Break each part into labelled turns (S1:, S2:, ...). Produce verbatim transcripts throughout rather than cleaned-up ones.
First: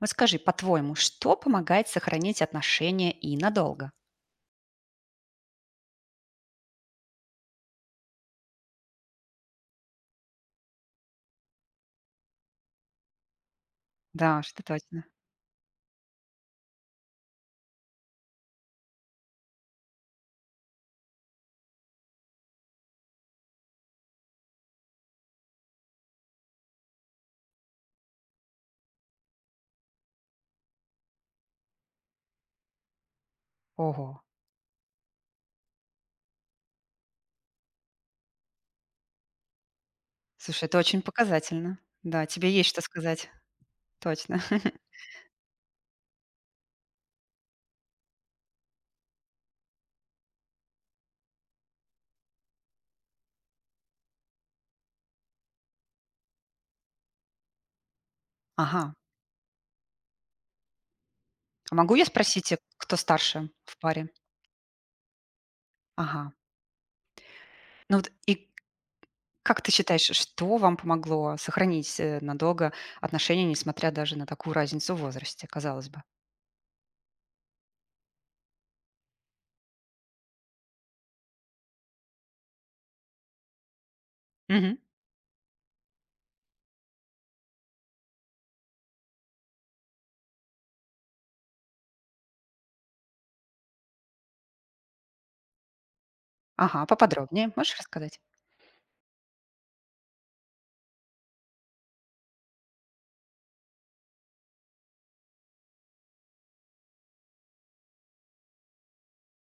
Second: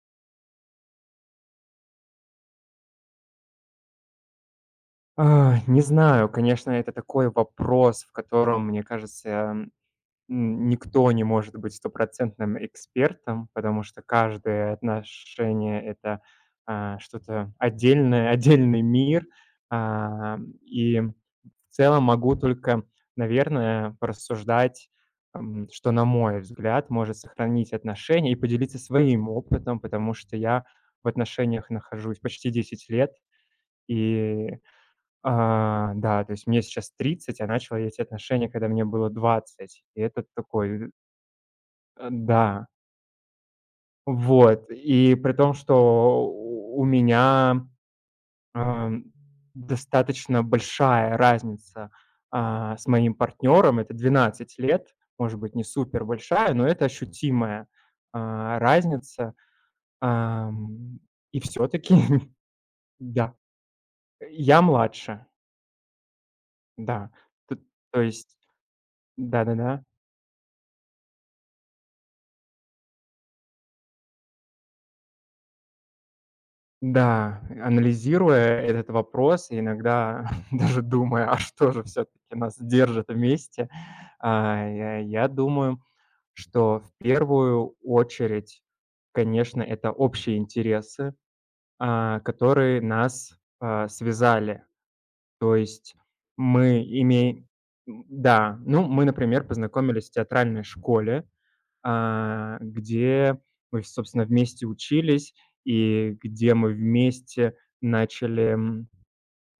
S1: Вот скажи, по-твоему, что помогает сохранить отношения и надолго?
S2: А, не знаю, конечно, это такой вопрос, в котором, мне кажется, м, никто не может быть стопроцентным экспертом, потому что
S1: Да уж, это
S2: каждое
S1: точно.
S2: отношение- это, а, что-то отдельное, отдельный мир. А, и в целом могу только, наверное, порассуждать, м, что, на мой взгляд, может сохранить отношения, и поделиться своим опытом, потому что я в отношениях нахожусь почти десять лет.
S1: Ого.
S2: и а, да, то есть мне сейчас тридцать, а начал я эти отношения, когда мне было двадцать. И это
S1: Слушай, это
S2: такой,
S1: очень показательно.
S2: э,
S1: Да, тебе
S2: да,
S1: есть что сказать. Точно.
S2: вот. И при том, что у у меня, ам, достаточно большая разница, а, с моим партнером. Это двенадцать лет, может быть, не супер большая, но это ощутимая, а,
S1: Ага.
S2: разница. Ам, и
S1: А
S2: все-таки,
S1: могу я спросить, э, кто
S2: да,
S1: старше в паре?
S2: я младше,
S1: Ага.
S2: да. Т
S1: Ну
S2: то
S1: вот
S2: есть
S1: и как ты
S2: да-да-да.
S1: считаешь, что вам помогло сохранить э, надолго отношения, несмотря даже на такую разницу в возрасте, казалось бы?
S2: Да, анализируя этот вопрос и иногда даже думая, а что же все таки нас держит вместе, а,
S1: Мгм.
S2: я я думаю, что в первую очередь, конечно, это общие интересы, а, которые нас, а, связали. То есть мы
S1: Ага,
S2: имеем.
S1: поподробнее. Можешь рассказать?
S2: Да, ну, мы, например, познакомились в театральной школе, а, где мы, собственно, вместе учились, и где мы вместе начали, м,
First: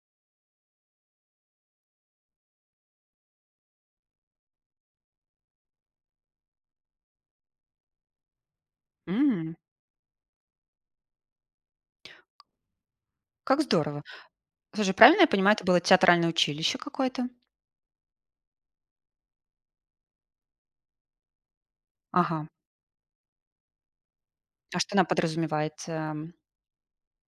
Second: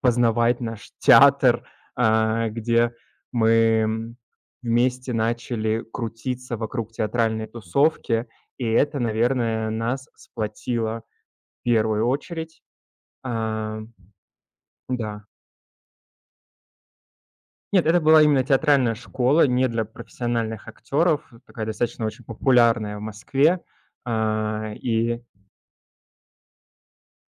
S2: познавать наш театр, а, где мы, м, вместе начали крутиться вокруг театральной тусовки. И это,
S1: М,
S2: наверное, нас сплотило в первую очередь.
S1: Как
S2: А,
S1: здорово. Слушай, правильно
S2: да.
S1: я понимаю, это было театральное училище какое-то?
S2: Нет, это была именно театральная школа, не для профессиональных актеров, такая достаточно очень
S1: Ага.
S2: популярная в Москве. А,
S1: А что она
S2: и
S1: подразумевает? Эм,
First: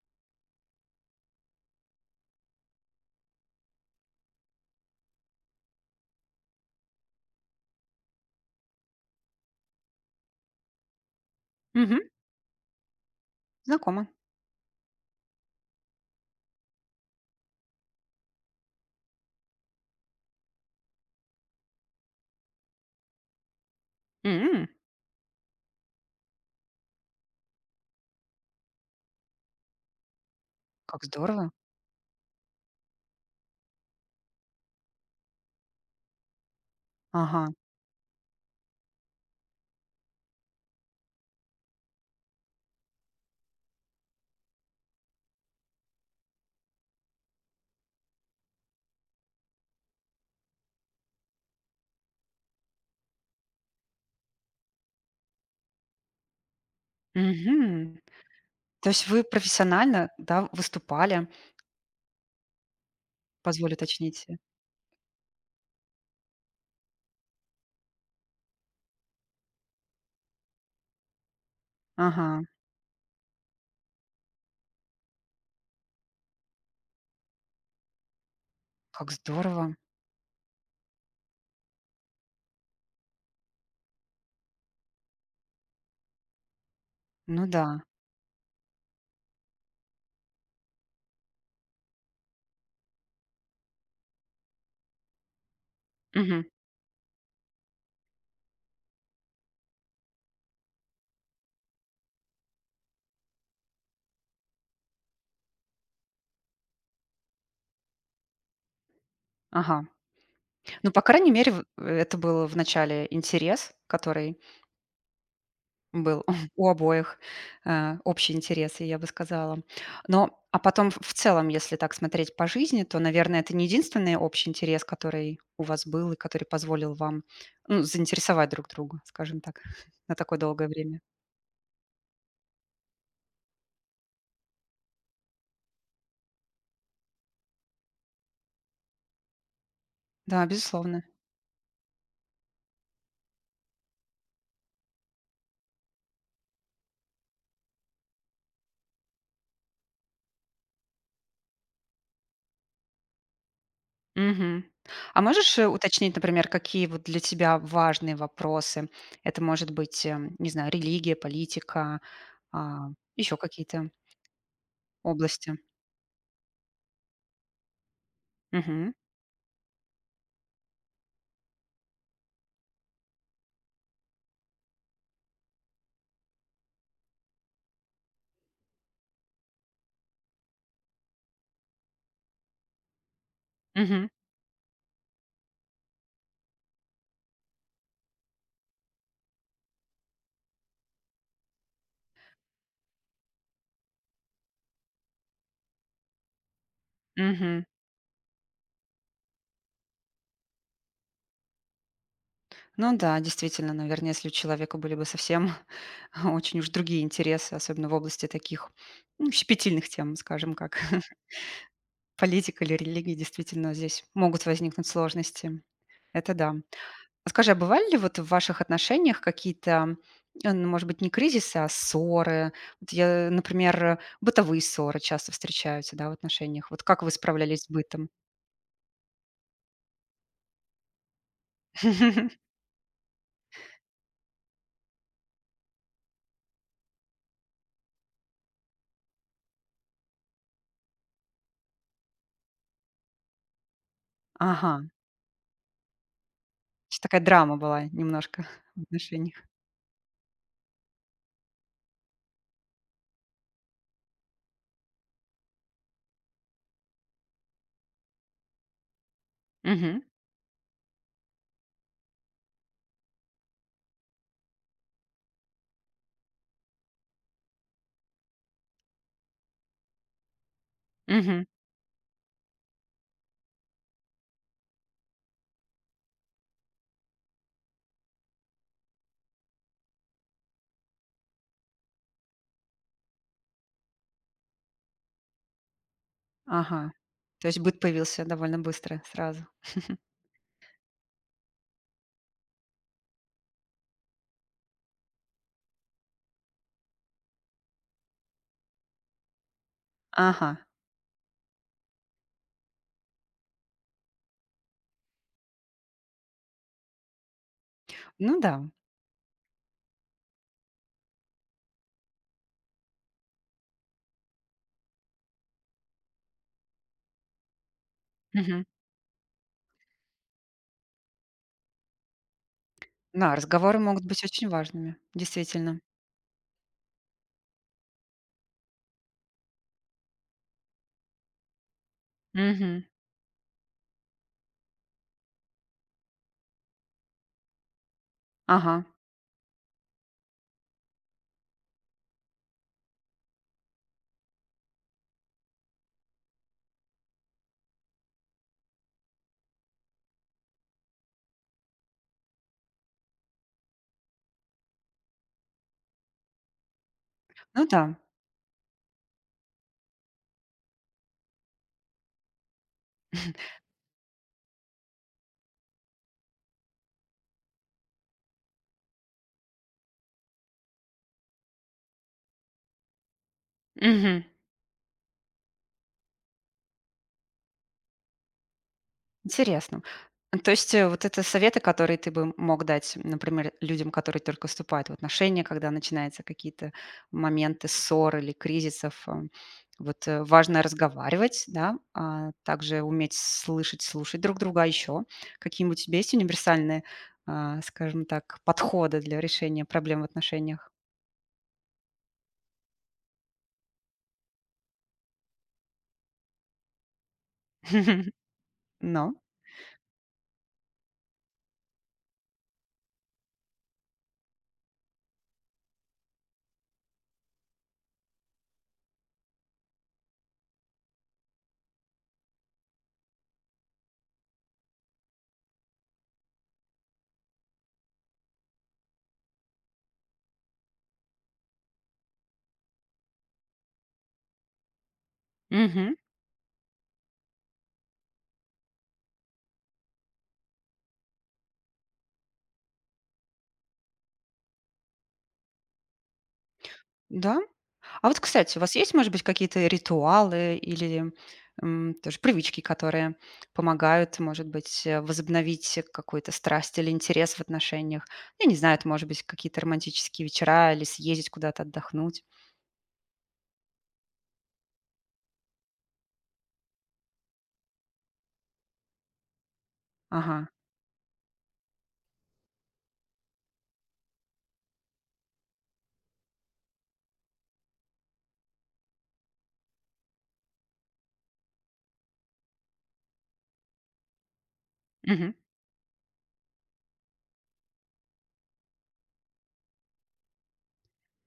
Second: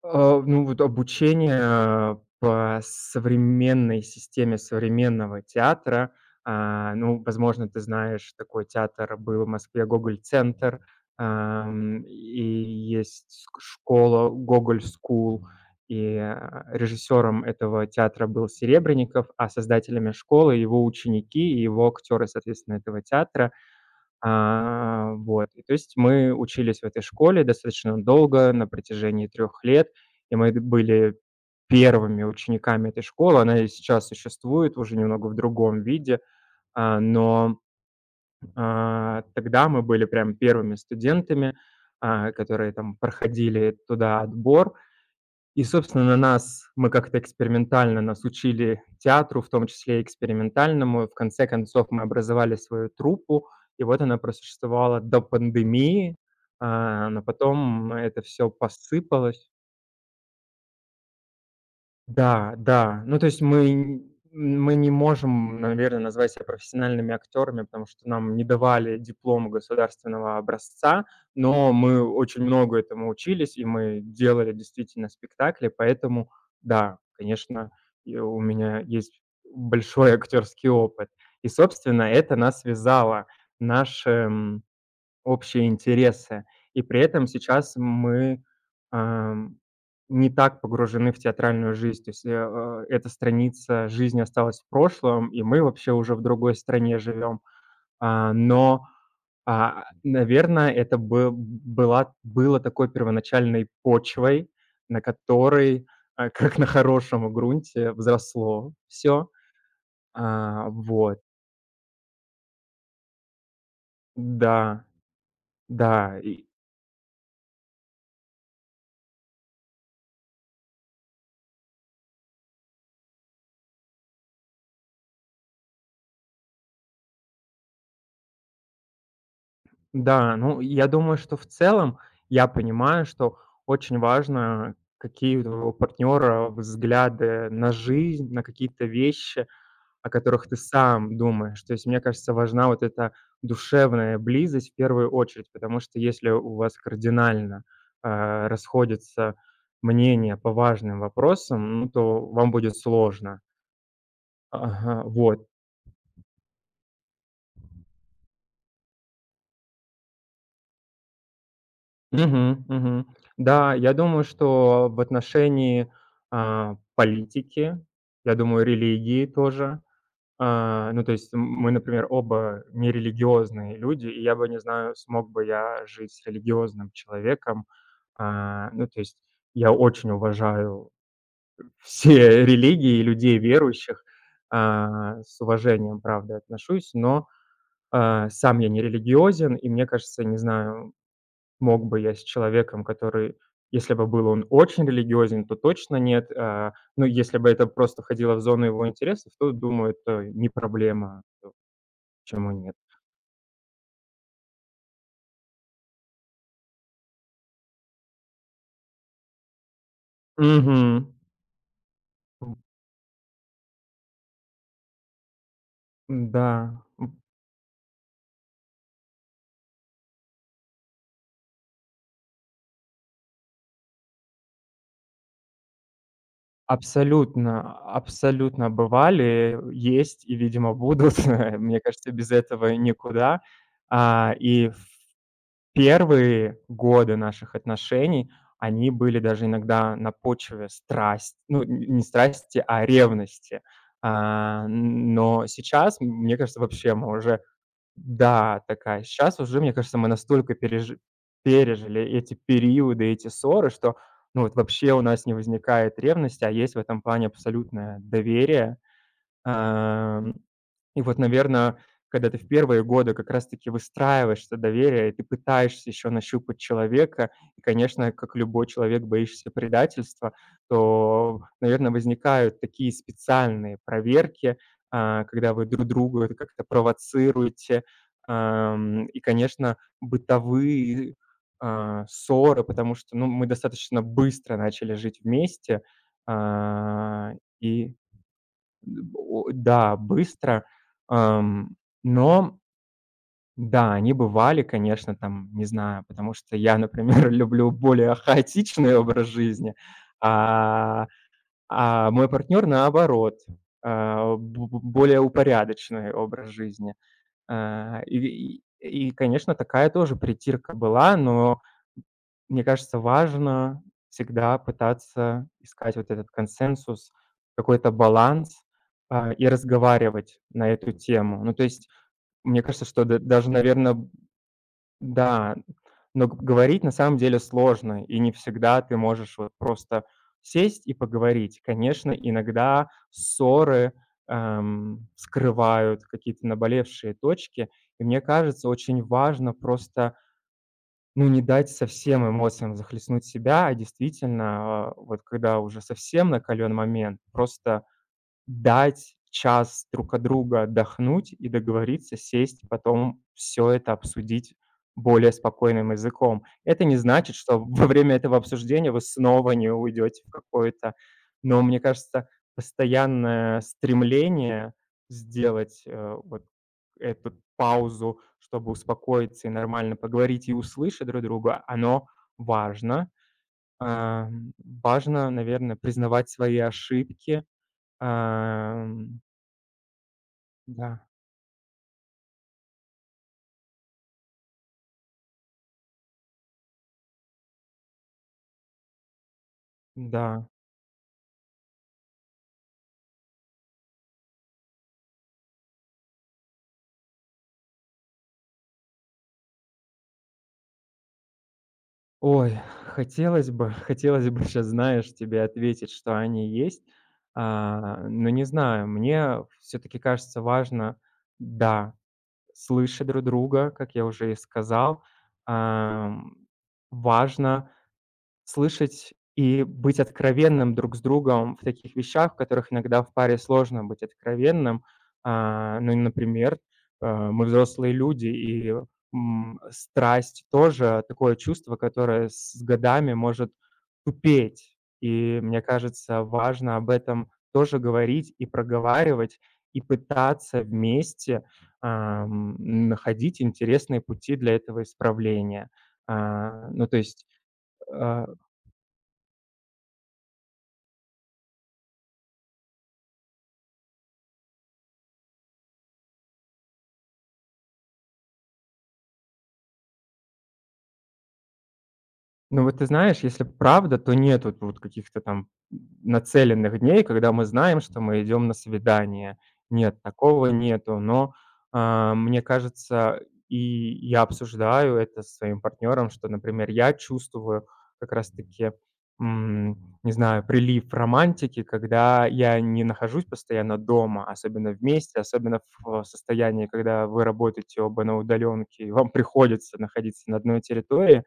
S2: А, ну, вот обучение по современной системе современного театра. А, ну, возможно, ты знаешь, такой театр был в Москве, "Гоголь-центр",
S1: мгм,
S2: ам, и есть ск
S1: знакомо.
S2: школа "Гоголь скул", и, а, режиссером этого театра был Серебренников, а создателями школы- его ученики и его актеры, соответственно, этого театра.
S1: М,
S2: А, вот. И то есть мы учились в этой школе достаточно долго, на протяжении трех лет, и мы д
S1: как
S2: были
S1: здорово.
S2: первыми учениками этой школы. Она и сейчас существует, уже немного в другом виде, а,
S1: Ага.
S2: но, а, тогда мы были прям первыми студентами, а, которые там проходили туда отбор. И, собственно, на нас мы как-то экспериментально нас учили театру, в том числе и экспериментальному. В конце концов, мы образовали свою труппу, и вот она просуществовала до пандемии, а, но потом
S1: Мгм.
S2: это все
S1: То есть вы
S2: посыпалось.
S1: профессионально, да, выступали,
S2: Да, да. Ну, то есть мы
S1: позволю
S2: н
S1: уточнить?
S2: мы не можем, наверное, назвать себя профессиональными актерами, потому что нам не давали диплом государственного образца, но мы
S1: Ага,
S2: очень много этому учились, и мы делали действительно спектакли. Поэтому да, конечно, и у меня
S1: как
S2: есть
S1: здорово.
S2: большой актерский опыт. И, собственно, это нас связало. Наш, эм, общие интересы. И при этом
S1: Ну
S2: сейчас
S1: да.
S2: мы, ам, не так погружены в театральную жизнь. То есть, э, а, эта страница жизни осталась в прошлом, и мы вообще уже в
S1: Мгм.
S2: другой стране живем. А, но, а, наверное, это бы была было такой первоначальной почвой, на которой, а, как на хорошем грунте, взросло все.
S1: Ага. Ну, по
S2: Вот.
S1: крайней мере, в э, это был в начале интерес, который
S2: Да, да.
S1: был,
S2: И
S1: у обоих, э, общие интересы, я бы сказала. Но, а потом в в целом, если так смотреть по жизни, то, наверное, это не единственный общий интерес, который у вас был и который позволил вам, ну, заинтересовать друг друга, скажем так, на
S2: Да,
S1: такое
S2: ну,
S1: долгое
S2: я
S1: время.
S2: думаю, что в целом я понимаю, что очень важно, какие у твоего партнера взгляды на жизнь, на какие-то вещи, о
S1: Да,
S2: которых ты
S1: безусловно.
S2: сам думаешь. То есть, мне кажется, важна вот эта душевная близость в первую очередь, потому что если у вас кардинально, а, расходятся мнения по важным вопросам, ну, то вам будет сложно.
S1: Мгм.
S2: Ага,
S1: А
S2: вот.
S1: можешь, э, уточнить, например, какие вот для тебя важные вопросы? Это может быть, эм, не знаю, религия, политика,
S2: Мгм,
S1: а,
S2: мгм.
S1: еще
S2: Да,
S1: какие-то
S2: я думаю, что в
S1: области?
S2: отношении, а, политики, я думаю,
S1: Мгм.
S2: религии тоже. А, ну, то есть м мы, например, оба нерелигиозные люди, и я бы не знаю, смог бы я жить с религиозным человеком. А, ну, то есть я очень уважаю все религии и людей верующих,
S1: Мгм.
S2: а, с уважением, правда, отношусь, но, а, сам я не религиозен, и мне кажется, не знаю, Мог бы я с человеком, который, если бы был он очень религиозен, то точно нет. А, ну, если бы
S1: Мгм.
S2: это просто входило в зону его интересов, то, думаю, это не проблема, то почему нет.
S1: Ну да, действительно, наверное, если у человека были бы совсем очень уж другие интересы, особенно в области таких ну, щепетильных тем, скажем, как
S2: Мгм.
S1: политика или религия, действительно здесь могут возникнуть сложности.
S2: М,
S1: Это
S2: да,
S1: да.
S2: м,
S1: А скажи, а бывали ли вот в ваших отношениях какие-то, э, ну, может быть, не кризисы, а ссоры? Вот я, например, э, бытовые ссоры часто встречаются, да, в отношениях. Вот как вы
S2: абсолютно,
S1: справлялись с бытом?
S2: абсолютно бывали, есть и, видимо, будут. Мне кажется, без этого никуда. А, и Первые годы наших отношений, они были даже иногда на почве страсти, ну, н не страсти, а ревности. А,
S1: Ага,
S2: н но сейчас, м, мне кажется, вообще мы
S1: такая
S2: уже
S1: драма была немножко
S2: да,
S1: в
S2: такая,
S1: отношениях.
S2: сейчас уже, мне кажется, мы настолько пережи пережили эти периоды, эти ссоры, что, ну, вот вообще у нас не возникает ревности, а есть в этом плане абсолютное доверие.
S1: Мгм.
S2: Ам, и вот, наверное, когда ты в первые годы как раз-таки выстраиваешь это доверие, и ты пытаешься еще нащупать человека, и, конечно, как любой человек, боишься предательства, то,
S1: Мгм.
S2: наверное, возникают такие специальные проверки, а, когда вы друг друга это как-то провоцируете. Ам, и, конечно, бытовые, а, ссоры, потому что, ну, мы достаточно быстро начали жить вместе.
S1: Ага.
S2: А,
S1: То есть быт
S2: и
S1: появился довольно быстро, сразу.
S2: О да, быстро. Ам, но да, они бывали, конечно, там, не знаю, потому что я, например, люблю более хаотичный образ жизни,
S1: Ага.
S2: а, а мой партнер наоборот, а, бо бо более упорядоченный образ жизни. А, и
S1: Ну
S2: и,
S1: да.
S2: и, конечно, такая тоже притирка была, но мне кажется, важно всегда пытаться искать вот этот консенсус, какой-то баланс,
S1: Мгм.
S2: а, и разговаривать на эту тему. Ну, то есть, мне кажется, что да
S1: Да,
S2: даже,
S1: разговоры
S2: наверное,
S1: могут быть очень важными,
S2: да,
S1: действительно.
S2: но г говорить на самом деле сложно, и не всегда ты можешь вот просто сесть и поговорить. Конечно,
S1: Мгм.
S2: иногда ссоры, эм, скрывают какие-то наболевшие точки, и мне кажется,
S1: Ага.
S2: очень важно просто, ну, не дать совсем эмоциям захлестнуть себя, а действительно, а, вот когда уже совсем накален момент, просто Дать час друг от друга отдохнуть и договориться сесть, потом все это обсудить более спокойным языком. Это не значит, что
S1: Ну
S2: во
S1: да.
S2: время этого обсуждения вы снова не уйдете в какое-то. Но мне кажется, постоянное стремление сделать, э, вот эту паузу, чтобы успокоиться и нормально поговорить, и услышать друг друга, оно важно.
S1: Мгм.
S2: Ам, важно, наверное, признавать свои ошибки. Ам,
S1: Интересно. То есть, э, вот
S2: да,
S1: это советы, которые ты бы мог дать, например, людям, которые только вступают в отношения, когда начинаются какие-то моменты ссор или кризисов. э, Вот э,
S2: да.
S1: важно разговаривать, да, а также уметь слышать, слушать друг друга. А еще какие-нибудь у тебя есть универсальные, а, скажем так, подходы для решения проблем в отношениях?
S2: Ой, хотелось бы, хотелось бы сейчас, знаешь, тебе ответить, что они есть, а, но не знаю.
S1: Но.
S2: Мне все таки кажется важно, да, слышать друг друга, как я уже и сказал. Ам, Важно Слышать и быть откровенным друг с другом в таких вещах, в которых иногда в паре сложно быть откровенным. А, ну, например, э, мы взрослые люди, и, м, страсть тоже такое чувство, которое с годами может тупеть. И мне
S1: Мгм.
S2: кажется, важно об этом тоже говорить и проговаривать, и пытаться вместе, ам, находить интересные пути для этого исправления. А, ну, то есть,
S1: Да, а вот,
S2: э
S1: кстати, у вас есть, может быть, какие-то ритуалы или, м, тоже привычки, которые помогают, может быть, э, возобновить какую-то страсть или интерес в отношениях? Я не знаю, это, может быть, какие-то романтические вечера или съездить куда-то отдохнуть.
S2: Ну, вот ты знаешь, если правда, то нет вот вот каких-то там нацеленных дней, когда мы знаем, что мы идем на свидание. Нет,
S1: Ага.
S2: такого нету. Но, а, мне кажется, и я обсуждаю это со своим партнером, что, например, я чувствую как раз-таки, м, не знаю, прилив романтики, когда я не нахожусь постоянно дома, особенно вместе,
S1: Мгм.
S2: особенно в э, состоянии, когда вы работаете оба на удаленке, и вам приходится находиться на одной территории.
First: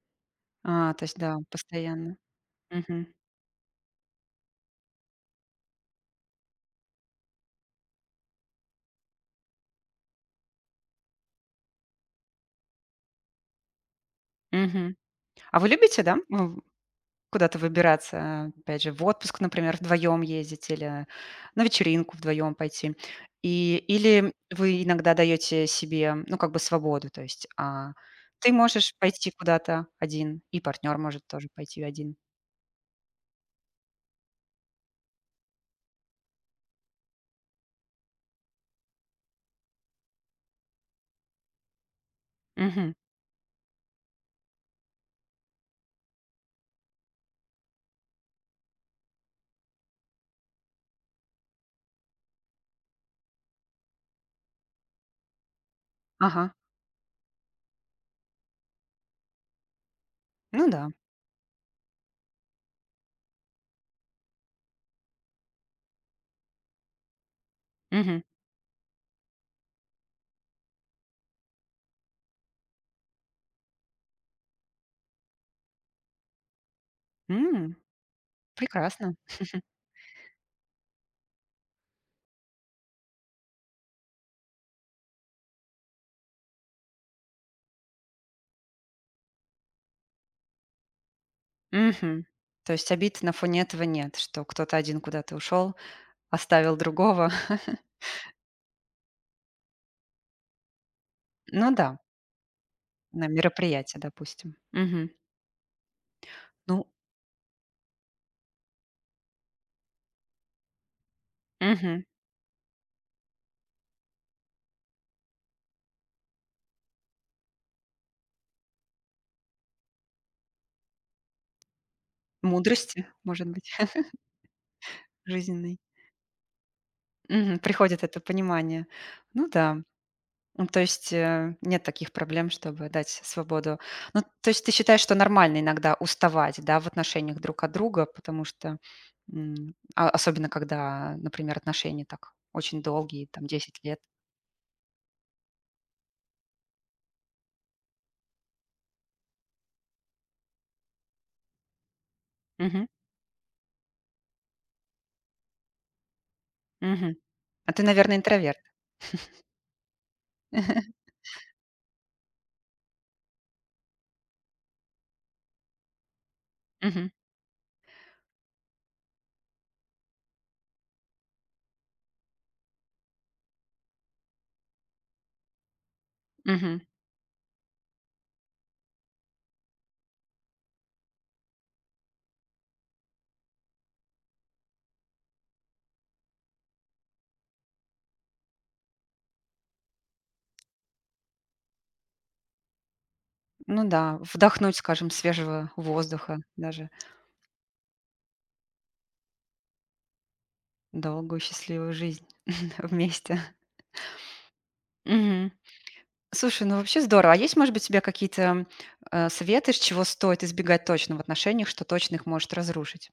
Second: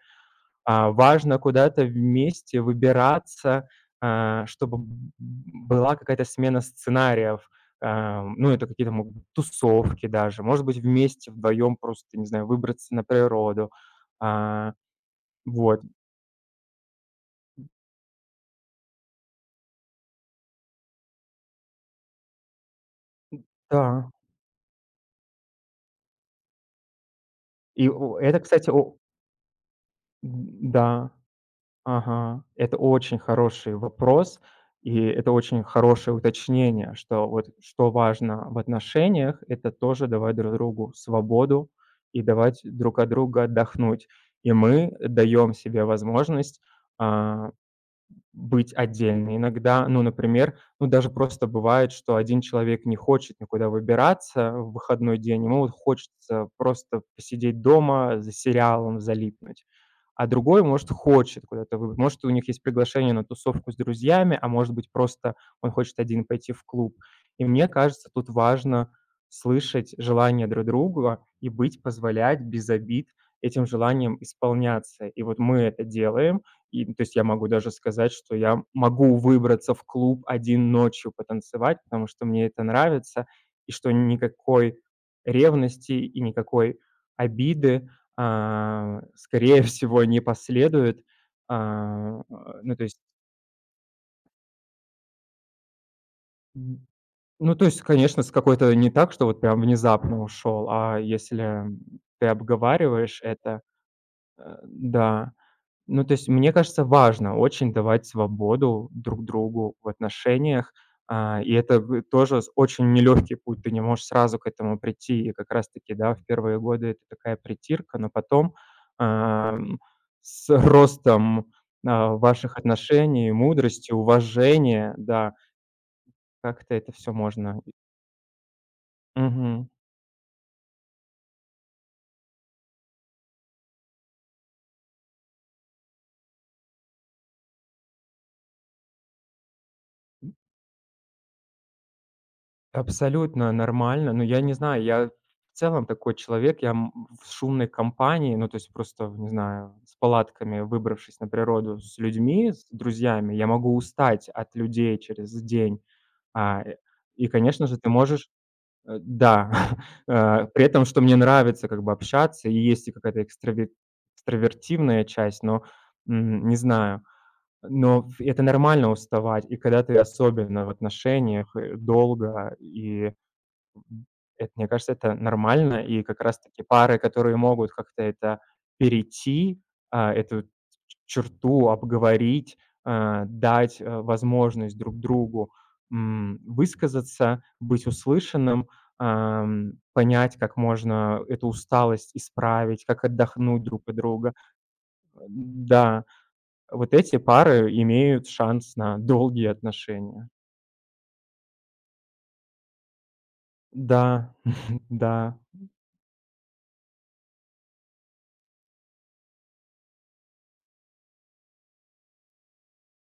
S2: А,
S1: А, то есть, да,
S2: важно куда-то
S1: постоянно.
S2: вместе
S1: Мгм.
S2: выбираться, а, чтобы б была какая-то смена сценариев. А, ну, это какие-то могут быть тусовки даже, может быть, вместе, вдвоем просто, не знаю, выбраться на природу. А,
S1: Мгм. А вы
S2: вот,
S1: любите, да, м, куда-то выбираться, опять же, в отпуск, например, вдвоем ездить или на вечеринку вдвоем пойти. И,
S2: да.
S1: или вы иногда даете себе, ну, как бы свободу, то есть
S2: И
S1: а,
S2: о это,
S1: ты
S2: кстати,
S1: можешь
S2: о.
S1: пойти куда-то один, и
S2: М,
S1: партнер
S2: да.
S1: может тоже пойти один.
S2: Ага, это очень хороший вопрос, и это очень хорошее уточнение, что вот что важно в отношениях- это тоже давать друг другу свободу и давать
S1: Мгм.
S2: друг от друга отдохнуть. И мы даем себе возможность, а быть отдельно. Иногда, ну, например, ну, даже просто бывает, что один человек не хочет никуда выбираться в выходной день, ему вот хочется
S1: Ага,
S2: просто посидеть дома, за сериалом залипнуть. А другой,
S1: ну
S2: может,
S1: да.
S2: хочет куда-то вы Может, у них есть приглашение на тусовку с друзьями, а может быть, просто он хочет один пойти в клуб. И мне кажется,
S1: Мгм.
S2: тут важно слышать желания друг друга и быть позволять без обид этим желаниям исполняться. И вот мы это делаем. И, ну, то есть я могу даже
S1: М,
S2: сказать, что я
S1: Прекрасно.
S2: могу выбраться в клуб один ночью потанцевать, потому что мне это нравится, и что никакой ревности и никакой обиды, а, скорее всего, не последует. А,
S1: Мгм. То
S2: ну, то
S1: есть
S2: есть,
S1: обид на фоне этого нет, что кто-то один куда-то ушел, оставил
S2: м,
S1: другого.
S2: ну, то есть, конечно, с какой-то не так, что вот прям внезапно ушел, а если
S1: Ну да,
S2: ты обговариваешь
S1: на
S2: это,
S1: мероприятие,
S2: э,
S1: допустим. Мгм.
S2: да. Ну, то есть, мне кажется,
S1: Ну,
S2: важно очень давать свободу друг другу в отношениях. А, и это вы
S1: мгм.
S2: тоже с очень нелегкий путь. Ты не можешь сразу к этому прийти. И как раз-таки, да, в первые годы это такая притирка, но потом, ам, с ростом, а, ваших
S1: Мудрости,
S2: отношений,
S1: может быть,
S2: мудрости, уважения, да,
S1: жизненной.
S2: как-то это все
S1: Мгм.
S2: можно.
S1: Приходит это понимание. Ну да. Ну, то есть, э, нет таких проблем, чтобы дать свободу. Ну, то есть ты считаешь, что нормально иногда уставать, да, в отношениях друг от друга, потому что, м, а, особенно когда, например, отношения так очень долгие, там
S2: Абсолютно
S1: десять лет.
S2: нормально. но я не знаю, я в целом такой человек. Я, м, в шумной компании, ну, то есть просто, не знаю, с палатками выбравшись на природу с людьми, с
S1: Мгм.
S2: друзьями, я могу устать от людей через день. А, э,
S1: Мгм.
S2: и, конечно
S1: А
S2: же,
S1: ты,
S2: ты
S1: наверное,
S2: можешь
S1: интроверт.
S2: э, да, э, при этом, что мне нравится как бы общаться, и есть и какая-то экстраве экстравертивная часть, но, м, не знаю.
S1: Мгм.
S2: Но ф это нормально уставать. И когда ты особенно в отношениях, э, долго и это, мне кажется, это нормально. И как раз таки
S1: Мгм.
S2: пары, которые могут как-то это перейти, а, эту ч черту обговорить, а, дать, э, возможность друг другу, м, высказаться, быть услышанным, ам, понять, как можно эту усталость исправить, как отдохнуть друг
S1: Ну
S2: от
S1: да,
S2: друга.
S1: вдохнуть, скажем, свежего
S2: Да,
S1: воздуха даже,
S2: вот эти пары имеют шанс на долгие отношения.
S1: долгую счастливую жизнь вместе.
S2: Да, да.
S1: Мгм. Слушай, ну вообще здорово. А есть, может быть, у тебя какие-то, э, советы, с чего стоит избегать точно в отношениях, что точно их может разрушить?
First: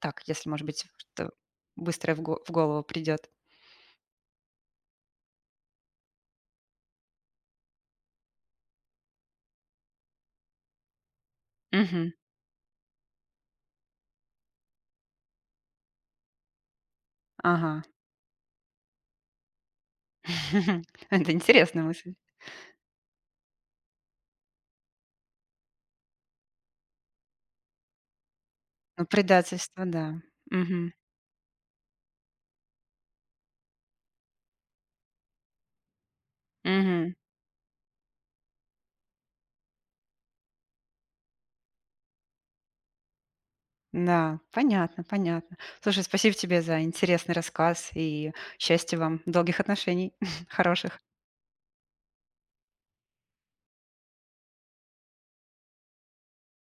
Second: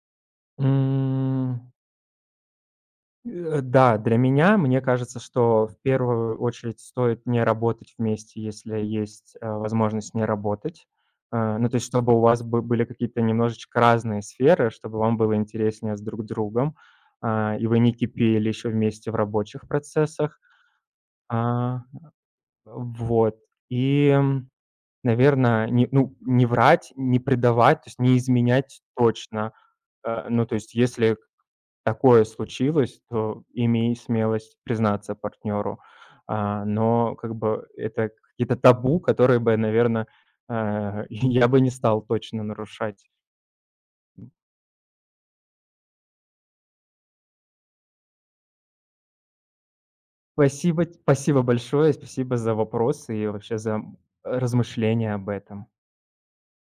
S1: Так, если, может быть, что
S2: М.
S1: быстрое в го в голову придет.
S2: Э, да, для меня, мне кажется, что в первую очередь стоит не работать вместе, если есть, э, возможность не работать. Э, ну, то есть
S1: Мгм.
S2: чтобы у вас бы были какие-то немножечко разные сферы, чтобы вам было интереснее с друг другом, а, и вы
S1: Ага.
S2: не кипели еще вместе в рабочих процессах.
S1: Это
S2: А,
S1: интересная мысль.
S2: вот. И, наверное, не, ну, не врать, не предавать, то есть не изменять
S1: Ну,
S2: точно.
S1: предательство, да.
S2: Э, ну, то есть
S1: Мгм.
S2: если такое случилось, то имей смелость признаться партнеру. А,
S1: Мгм.
S2: но как бы это какие-то табу, которые бы, наверное, я бы не стал точно нарушать.
S1: Да, понятно, понятно. Слушай, спасибо тебе за интересный рассказ и счастья вам, долгих отношений,
S2: Спасибо,
S1: хороших.
S2: спасибо большое, спасибо за вопросы и вообще за, размышления об этом.